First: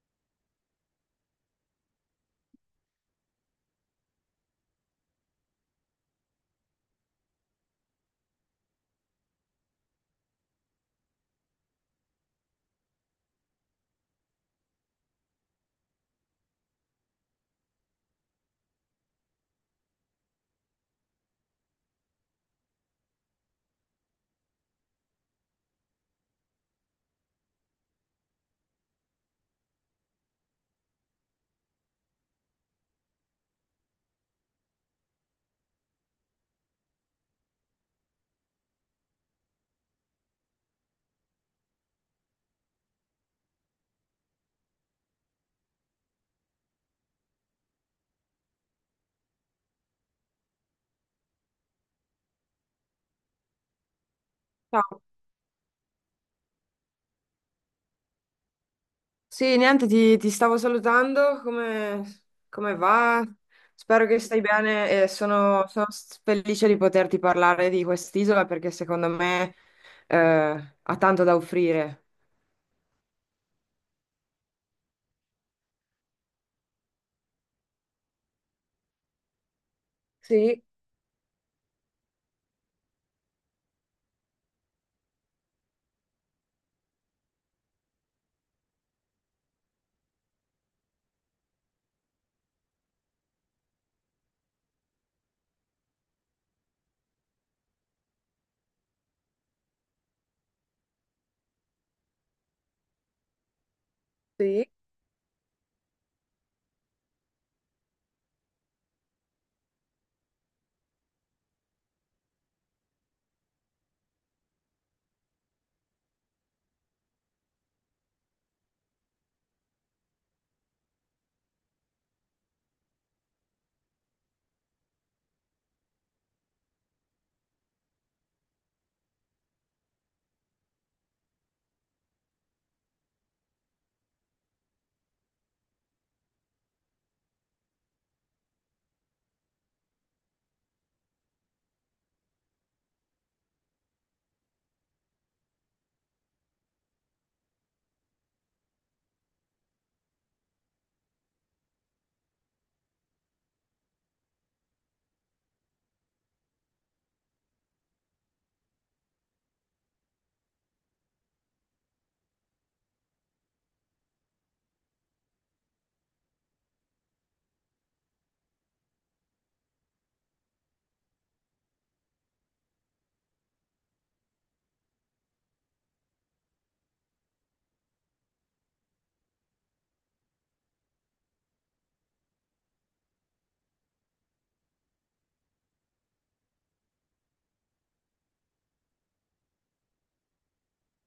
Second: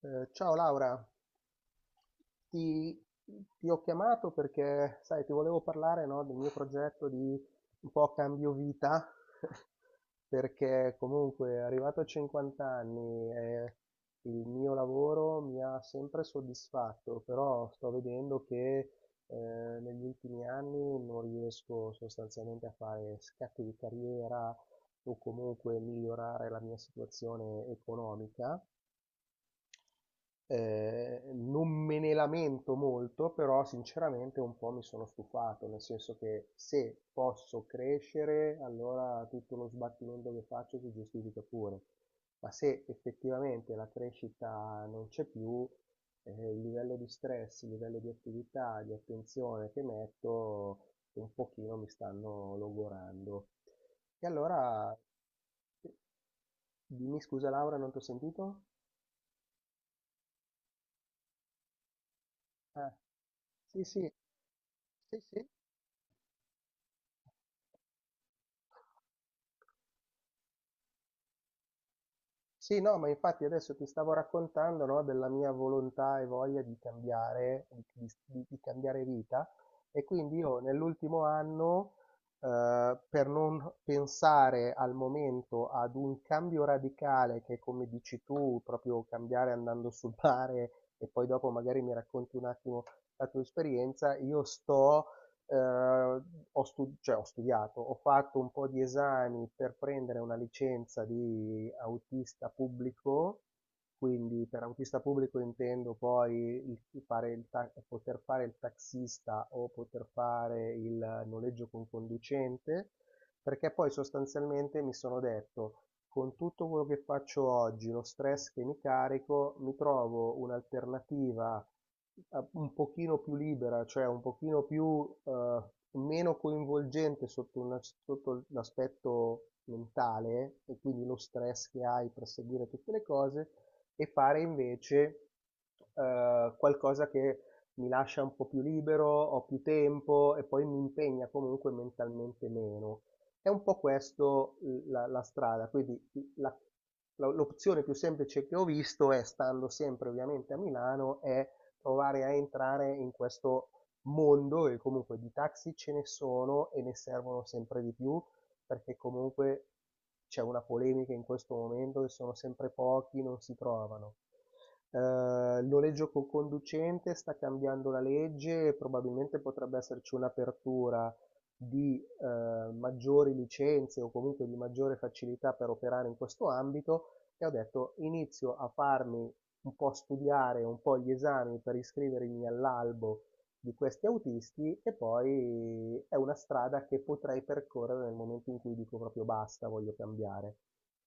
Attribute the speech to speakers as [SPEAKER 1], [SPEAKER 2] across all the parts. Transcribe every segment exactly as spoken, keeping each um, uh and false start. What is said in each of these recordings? [SPEAKER 1] Eh, ciao Laura, ti, ti ho chiamato perché, sai, ti volevo parlare, no, del mio progetto di un po' cambio vita, perché comunque arrivato a cinquanta anni e il mio lavoro mi ha sempre soddisfatto, però sto vedendo che eh, negli ultimi anni non riesco sostanzialmente a fare scatti di carriera o comunque migliorare la mia situazione economica. Eh, non me ne lamento molto, però sinceramente un po' mi sono stufato, nel senso che se posso crescere, allora tutto lo sbattimento che faccio si giustifica pure, ma se effettivamente la crescita non c'è più, eh, il livello di stress, il livello di attività, di attenzione che metto, un pochino mi stanno logorando. E allora,
[SPEAKER 2] Ciao.
[SPEAKER 1] eh, dimmi scusa Laura, non ti ho sentito?
[SPEAKER 2] Sì, niente, ti, ti stavo salutando. Come, come
[SPEAKER 1] Eh.
[SPEAKER 2] va?
[SPEAKER 1] Sì,
[SPEAKER 2] Spero
[SPEAKER 1] sì.
[SPEAKER 2] che stai bene e
[SPEAKER 1] Sì, sì.
[SPEAKER 2] sono, sono s- felice di poterti parlare di quest'isola perché secondo me eh, ha tanto da offrire.
[SPEAKER 1] Sì, no, ma infatti adesso ti stavo raccontando, no, della mia volontà e voglia di cambiare, di, di- di cambiare vita. E quindi io
[SPEAKER 2] Sì,
[SPEAKER 1] nell'ultimo anno, eh, per non pensare al momento ad un cambio radicale, che è come dici tu, proprio cambiare andando sul mare e poi dopo magari mi racconti un attimo la tua esperienza, io sto eh, ho, stu- cioè, ho studiato, ho fatto un po' di esami per prendere una licenza di autista pubblico, quindi per
[SPEAKER 2] sì.
[SPEAKER 1] autista pubblico intendo poi il- fare il ta- poter fare il taxista o poter fare il noleggio con conducente, perché poi sostanzialmente mi sono detto con tutto quello che faccio oggi, lo stress che mi carico, mi trovo un'alternativa eh, un pochino più libera, cioè un pochino più eh, meno coinvolgente sotto, una- sotto l'aspetto mentale e quindi lo stress che hai per seguire tutte le cose e fare invece eh, qualcosa che mi lascia un po' più libero, ho più tempo e poi mi impegna comunque mentalmente meno. È un po' questo l- la, la strada, quindi la- la- l'opzione più semplice che ho visto è, stando sempre ovviamente a Milano, è provare a entrare in questo mondo, e comunque di taxi ce ne sono e ne servono sempre di più perché comunque c'è una polemica in questo momento che sono sempre pochi, non si trovano. Eh, il noleggio con conducente sta cambiando la legge, e probabilmente potrebbe esserci un'apertura di eh, maggiori licenze o comunque di maggiore facilità per operare in questo ambito, e ho detto inizio a farmi un po' studiare un po' gli esami per iscrivermi all'albo di questi autisti, e poi è una strada che potrei percorrere nel momento in cui dico proprio basta, voglio cambiare.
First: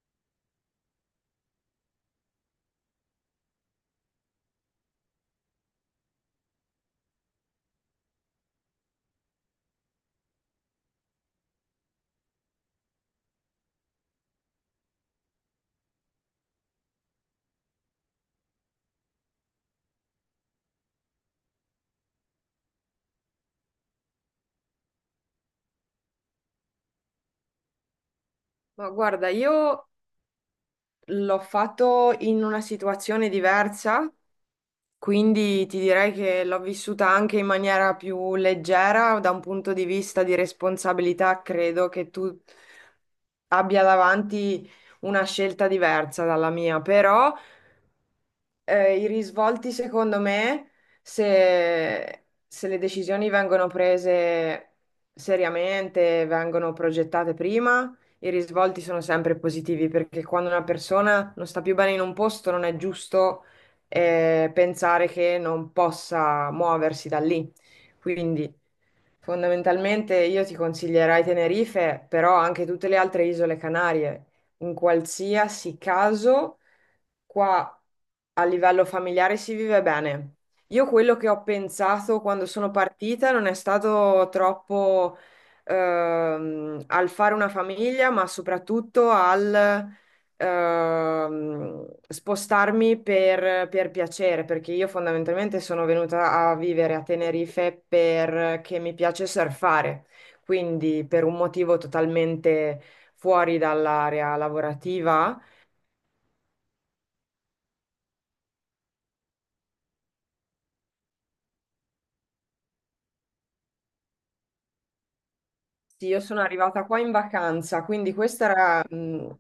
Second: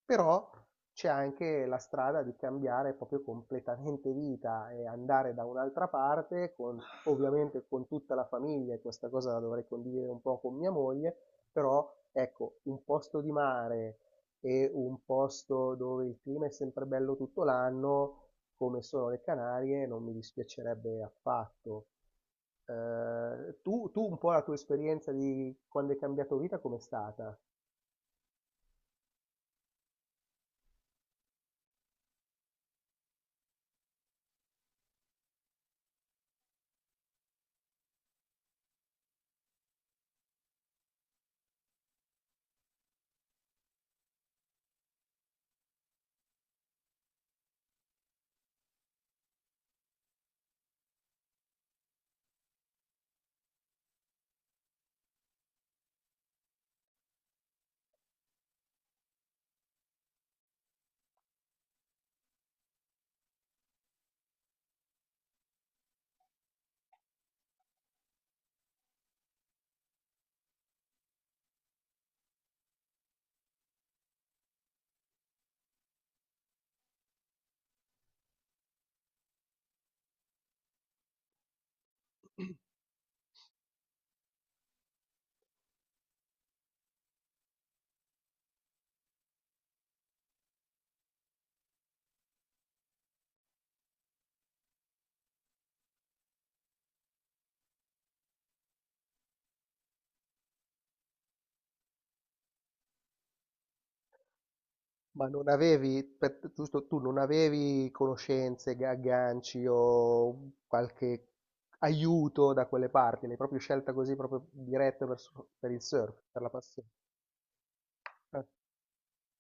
[SPEAKER 1] Però c'è anche la strada di cambiare proprio completamente vita e andare da un'altra parte con ovviamente con tutta la famiglia, e questa cosa la dovrei condividere un po' con mia moglie, però ecco, un posto di mare e un posto dove il clima è sempre bello tutto l'anno, come sono le Canarie, non mi dispiacerebbe affatto. Eh, tu, tu un po' la tua esperienza di quando hai cambiato vita, com'è stata?
[SPEAKER 2] Ma guarda, io l'ho fatto in una situazione diversa. Quindi ti direi che l'ho vissuta anche in maniera più leggera, da un punto di vista di responsabilità, credo che tu abbia davanti una scelta diversa dalla mia, però eh, i risvolti, secondo me, se, se le decisioni vengono prese seriamente, vengono progettate prima, i risvolti sono sempre positivi perché quando una persona non sta più bene in un posto, non è giusto, eh, pensare che non possa muoversi da lì. Quindi, fondamentalmente, io ti consiglierei Tenerife, però anche tutte le altre isole Canarie. In qualsiasi caso, qua. A livello familiare si vive bene. Io quello che ho pensato quando sono partita non è stato troppo ehm, al fare una famiglia, ma soprattutto al ehm, spostarmi per, per piacere, perché io fondamentalmente sono venuta a vivere a Tenerife perché mi piace surfare, quindi per un motivo totalmente fuori dall'area
[SPEAKER 1] Ma
[SPEAKER 2] lavorativa.
[SPEAKER 1] non avevi, per- giusto, tu non avevi conoscenze, ga- agganci o qualche aiuto da quelle parti, l'hai proprio scelta così, proprio diretta verso- per il
[SPEAKER 2] Sì,
[SPEAKER 1] surf,
[SPEAKER 2] io
[SPEAKER 1] per
[SPEAKER 2] sono
[SPEAKER 1] la
[SPEAKER 2] arrivata
[SPEAKER 1] passione.
[SPEAKER 2] qua in vacanza, quindi
[SPEAKER 1] Eh,
[SPEAKER 2] questa era, mh,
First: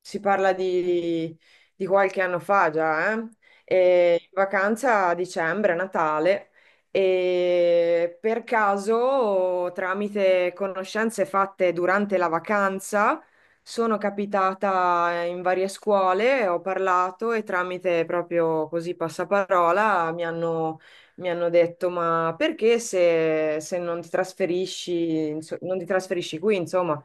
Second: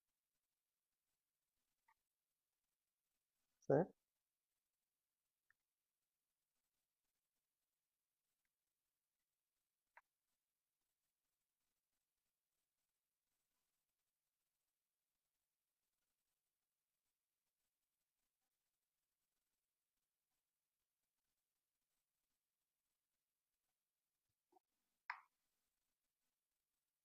[SPEAKER 2] si parla di, di qualche anno fa già, eh?
[SPEAKER 1] sì?
[SPEAKER 2] E in vacanza a dicembre, a Natale, e per caso, tramite conoscenze fatte durante la vacanza, sono capitata in varie scuole, ho parlato e tramite proprio così passaparola mi hanno mi hanno detto, ma perché se, se non ti trasferisci, inso- non ti trasferisci qui, insomma,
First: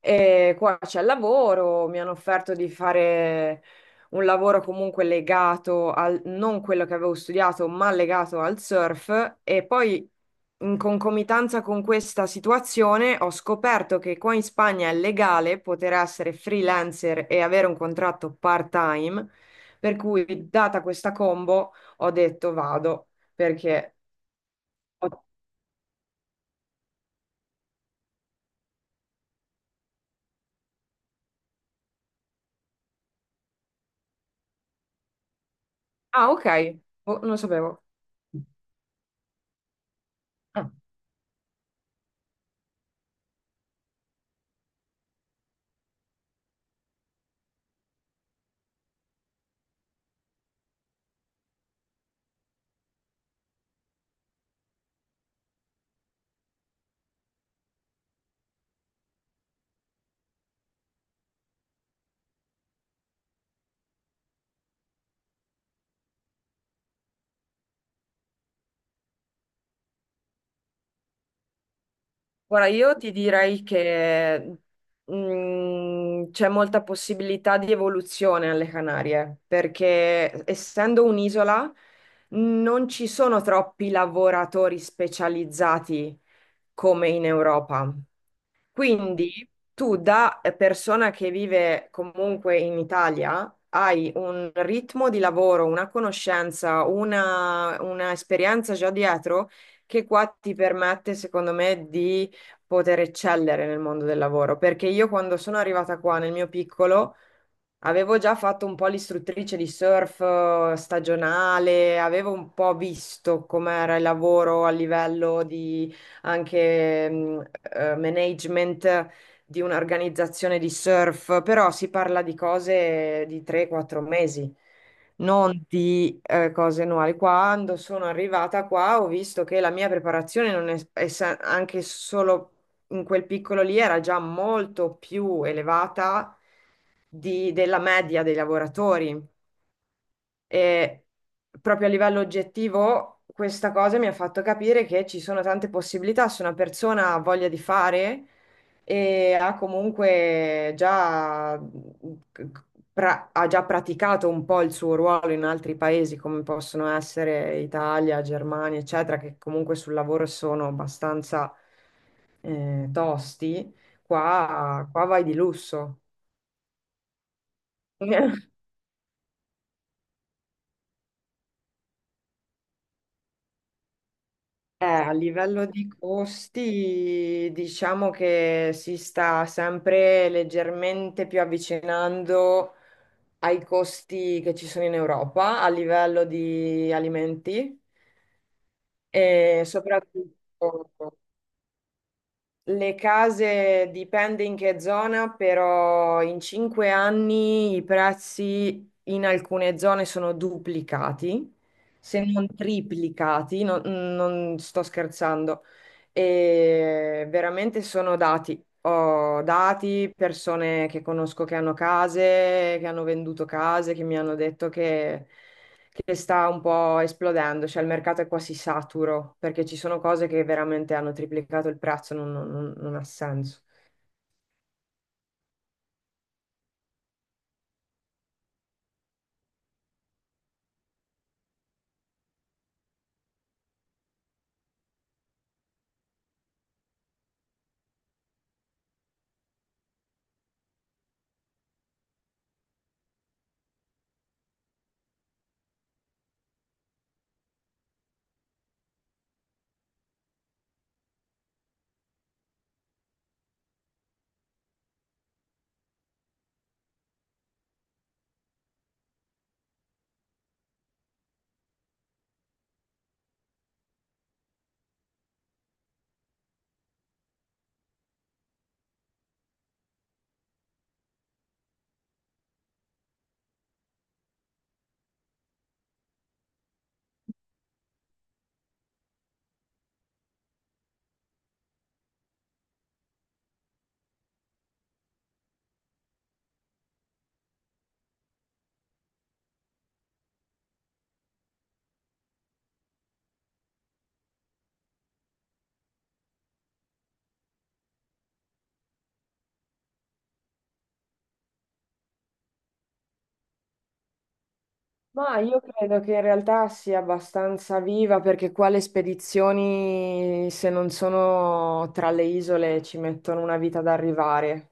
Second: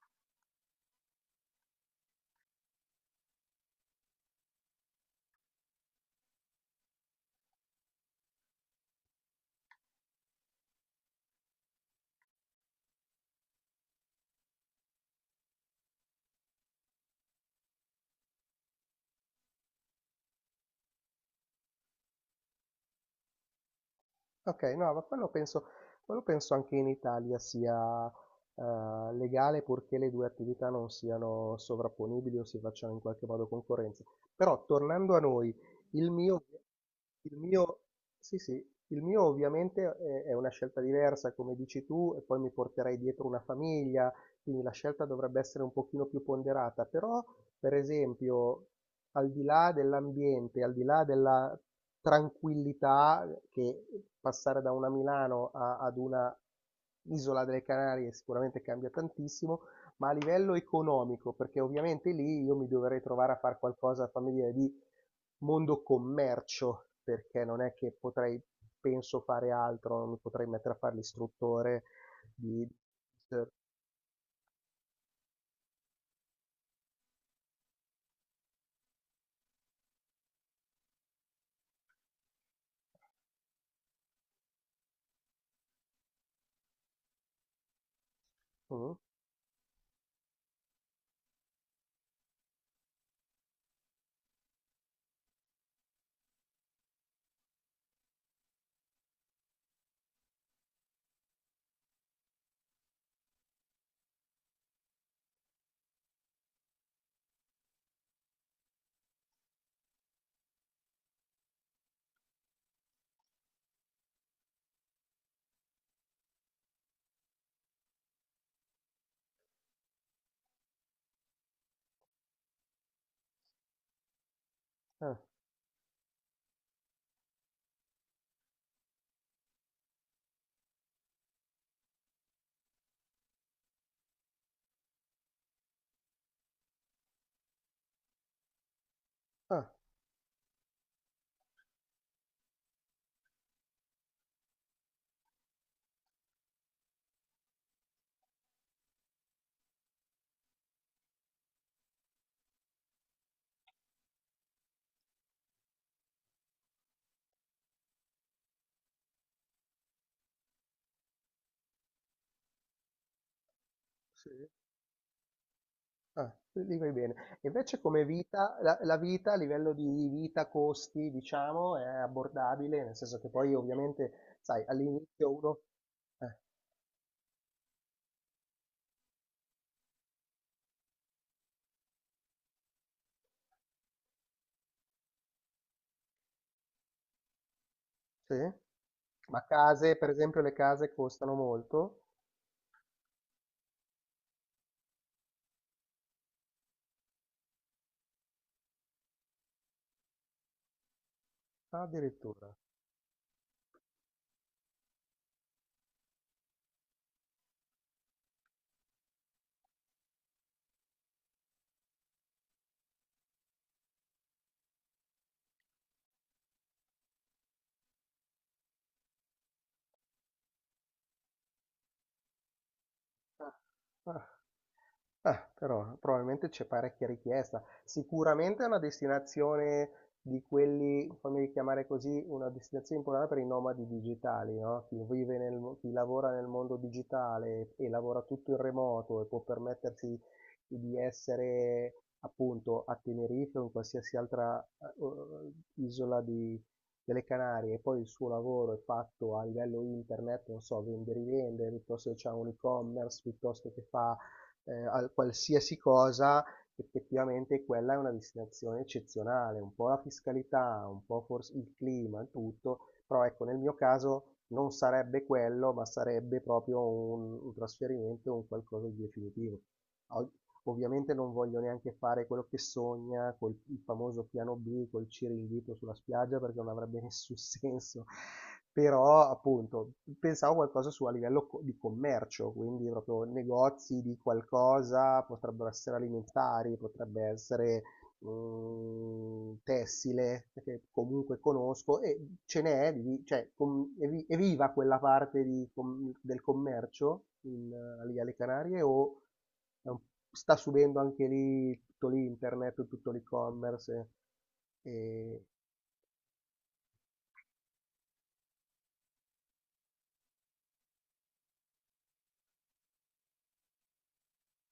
[SPEAKER 2] e qua c'è il lavoro, mi hanno offerto di fare un lavoro comunque legato al, non quello che avevo studiato, ma legato al surf e poi in concomitanza con questa situazione ho scoperto che qua in Spagna è legale poter essere freelancer e avere un contratto part-time, per cui data questa combo ho detto vado perché.
[SPEAKER 1] Okay, no, ma quello penso quello penso anche in Italia sia, ehm, legale purché le due attività non siano sovrapponibili o si facciano in qualche modo concorrenza. Però tornando a noi, il
[SPEAKER 2] Ah,
[SPEAKER 1] mio
[SPEAKER 2] ok. Oh, non
[SPEAKER 1] il
[SPEAKER 2] lo
[SPEAKER 1] mio
[SPEAKER 2] sapevo.
[SPEAKER 1] sì, sì, il mio ovviamente è è una
[SPEAKER 2] Ah.
[SPEAKER 1] scelta diversa, come dici tu, e poi mi porterei dietro una famiglia, quindi la scelta dovrebbe essere un pochino più ponderata, però per esempio al di là dell'ambiente, al di là della tranquillità che passare da una Milano a- ad una isola delle Canarie sicuramente cambia tantissimo, ma a livello economico, perché ovviamente lì io mi dovrei trovare a fare qualcosa, fammi dire, di mondo commercio, perché non è che potrei, penso, fare altro, non mi potrei mettere a fare l'istruttore di...
[SPEAKER 2] Guarda, io ti direi che mm, c'è molta possibilità di evoluzione alle Canarie, perché essendo un'isola non ci sono troppi lavoratori specializzati come in Europa.
[SPEAKER 1] Mm?
[SPEAKER 2] Quindi tu da persona che vive comunque in Italia hai un ritmo di lavoro, una conoscenza, una, una esperienza già dietro che qua ti permette, secondo me, di poter eccellere nel mondo del lavoro. Perché io quando sono arrivata qua nel mio piccolo avevo già fatto un po' l'istruttrice di surf eh, stagionale, avevo un po' visto com'era il lavoro a livello di anche mh, eh, management di un'organizzazione di surf, però si parla di cose di tre quattro mesi,
[SPEAKER 1] Ah,
[SPEAKER 2] non di eh, cose annuali. Quando sono arrivata qua ho visto che la mia preparazione non è, è sa- anche solo in quel piccolo lì era già molto più elevata di- della media dei lavoratori.
[SPEAKER 1] ah,
[SPEAKER 2] E proprio a livello oggettivo, questa cosa mi ha fatto capire che ci sono tante possibilità. Se una persona ha voglia di fare e ha comunque già, pra- ha già praticato un po' il suo ruolo in altri paesi, come possono essere Italia, Germania, eccetera, che comunque sul lavoro sono abbastanza eh, tosti,
[SPEAKER 1] sì.
[SPEAKER 2] qua, qua vai di lusso.
[SPEAKER 1] Ah, lì vai bene. Invece come vita, la, la vita a livello di vita, costi, diciamo, è abbordabile, nel senso che poi ovviamente, sai,
[SPEAKER 2] Eh, a
[SPEAKER 1] all'inizio uno...
[SPEAKER 2] livello di
[SPEAKER 1] eh,
[SPEAKER 2] costi, diciamo che si sta sempre leggermente più avvicinando ai costi che ci sono in Europa a livello di alimenti
[SPEAKER 1] sì? Ma
[SPEAKER 2] e
[SPEAKER 1] case, per esempio, le
[SPEAKER 2] soprattutto
[SPEAKER 1] case costano molto?
[SPEAKER 2] le case dipende in che zona, però in cinque anni i prezzi in alcune zone sono duplicati,
[SPEAKER 1] Ah,
[SPEAKER 2] se non
[SPEAKER 1] addirittura.
[SPEAKER 2] triplicati, non, non sto scherzando. E veramente sono dati. Ho dati, persone che conosco che hanno case, che hanno venduto case, che mi hanno detto che che sta un po' esplodendo, cioè il mercato è quasi saturo perché ci sono cose che veramente hanno triplicato il prezzo, non, non- non- non ha
[SPEAKER 1] Ah,
[SPEAKER 2] senso.
[SPEAKER 1] ah. Ah, però probabilmente c'è parecchia richiesta. Sicuramente è una destinazione di quelli, fammi chiamare così, una destinazione importante per i nomadi digitali, no? Chi vive nel, mo- chi lavora nel mondo digitale e lavora tutto in remoto e può permettersi di essere appunto a Tenerife o in qualsiasi altra eh, isola di- delle Canarie, e poi il suo lavoro è fatto a livello internet, non so, vende e rivende, piuttosto che c'è un e-commerce, piuttosto che fa eh, a qualsiasi cosa, effettivamente quella è una destinazione eccezionale, un po' la fiscalità, un po' forse il clima, il tutto, però ecco, nel mio caso non sarebbe quello, ma sarebbe proprio un, un trasferimento, un qualcosa di definitivo. Ov- Ovviamente non voglio neanche fare quello che sogna, col il famoso piano B, col Ciringhito sulla spiaggia, perché non avrebbe nessun senso. Però, appunto, pensavo qualcosa su a livello co- di commercio, quindi proprio negozi di qualcosa, potrebbero essere alimentari, potrebbe essere mh, tessile che comunque conosco e ce n'è, di- cioè, com- è vi- è viva quella parte di com- del commercio in, eh, lì alle Canarie, o è un- sta subendo anche lì tutto l'internet, tutto l'e-commerce?
[SPEAKER 2] Ma
[SPEAKER 1] E,
[SPEAKER 2] io credo che in realtà sia abbastanza viva perché qua le spedizioni, se non sono tra le isole, ci mettono una vita ad arrivare.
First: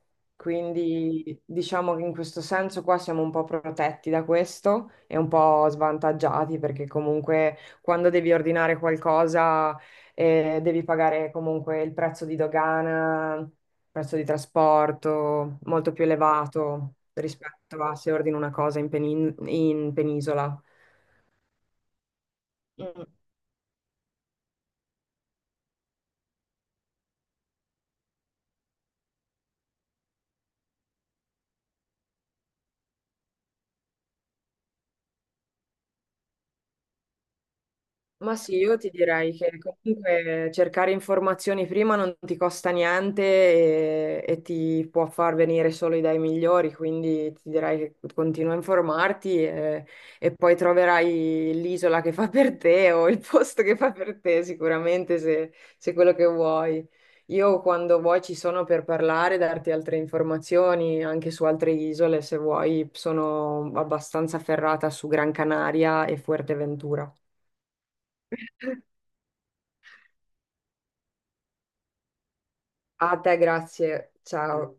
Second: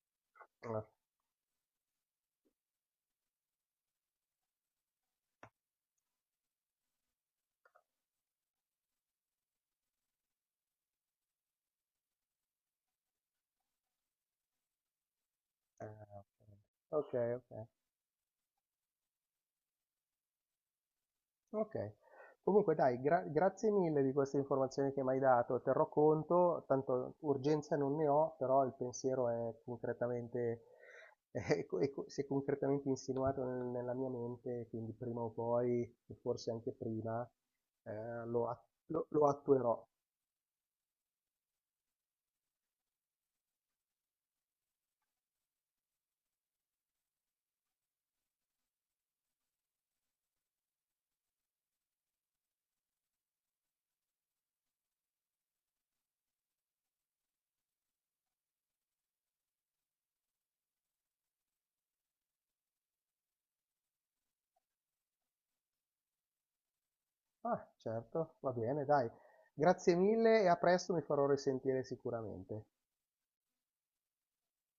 [SPEAKER 1] e, ah,
[SPEAKER 2] Quindi diciamo che in questo senso qua siamo un po' protetti da questo e un po' svantaggiati perché comunque quando devi ordinare qualcosa eh, devi pagare comunque il prezzo di dogana, prezzo di trasporto molto più
[SPEAKER 1] eh,
[SPEAKER 2] elevato
[SPEAKER 1] ok, ok.
[SPEAKER 2] rispetto a se ordino una cosa in, penin- in penisola.
[SPEAKER 1] Ok. Comunque dai,
[SPEAKER 2] Mm.
[SPEAKER 1] gra- grazie mille di queste informazioni che mi hai dato, terrò conto, tanto urgenza non ne ho, però il pensiero è concretamente, è co- è co- si è concretamente insinuato nel- nella mia mente, quindi prima o poi, e forse anche prima, eh,
[SPEAKER 2] Ma
[SPEAKER 1] lo,
[SPEAKER 2] sì,
[SPEAKER 1] at-
[SPEAKER 2] io ti
[SPEAKER 1] lo- lo
[SPEAKER 2] direi che
[SPEAKER 1] attuerò.
[SPEAKER 2] comunque cercare informazioni prima non ti costa niente e, e ti può far venire solo idee migliori, quindi ti direi che continua a informarti e, e poi troverai l'isola che fa per te o il posto che fa per te sicuramente se, se quello che vuoi. Io quando vuoi ci sono per parlare, darti altre informazioni anche su altre isole, se vuoi, sono abbastanza ferrata su Gran Canaria e Fuerteventura.
[SPEAKER 1] Ah, certo, va bene, dai. Grazie mille e a presto, mi farò risentire sicuramente.
[SPEAKER 2] A te grazie, ciao.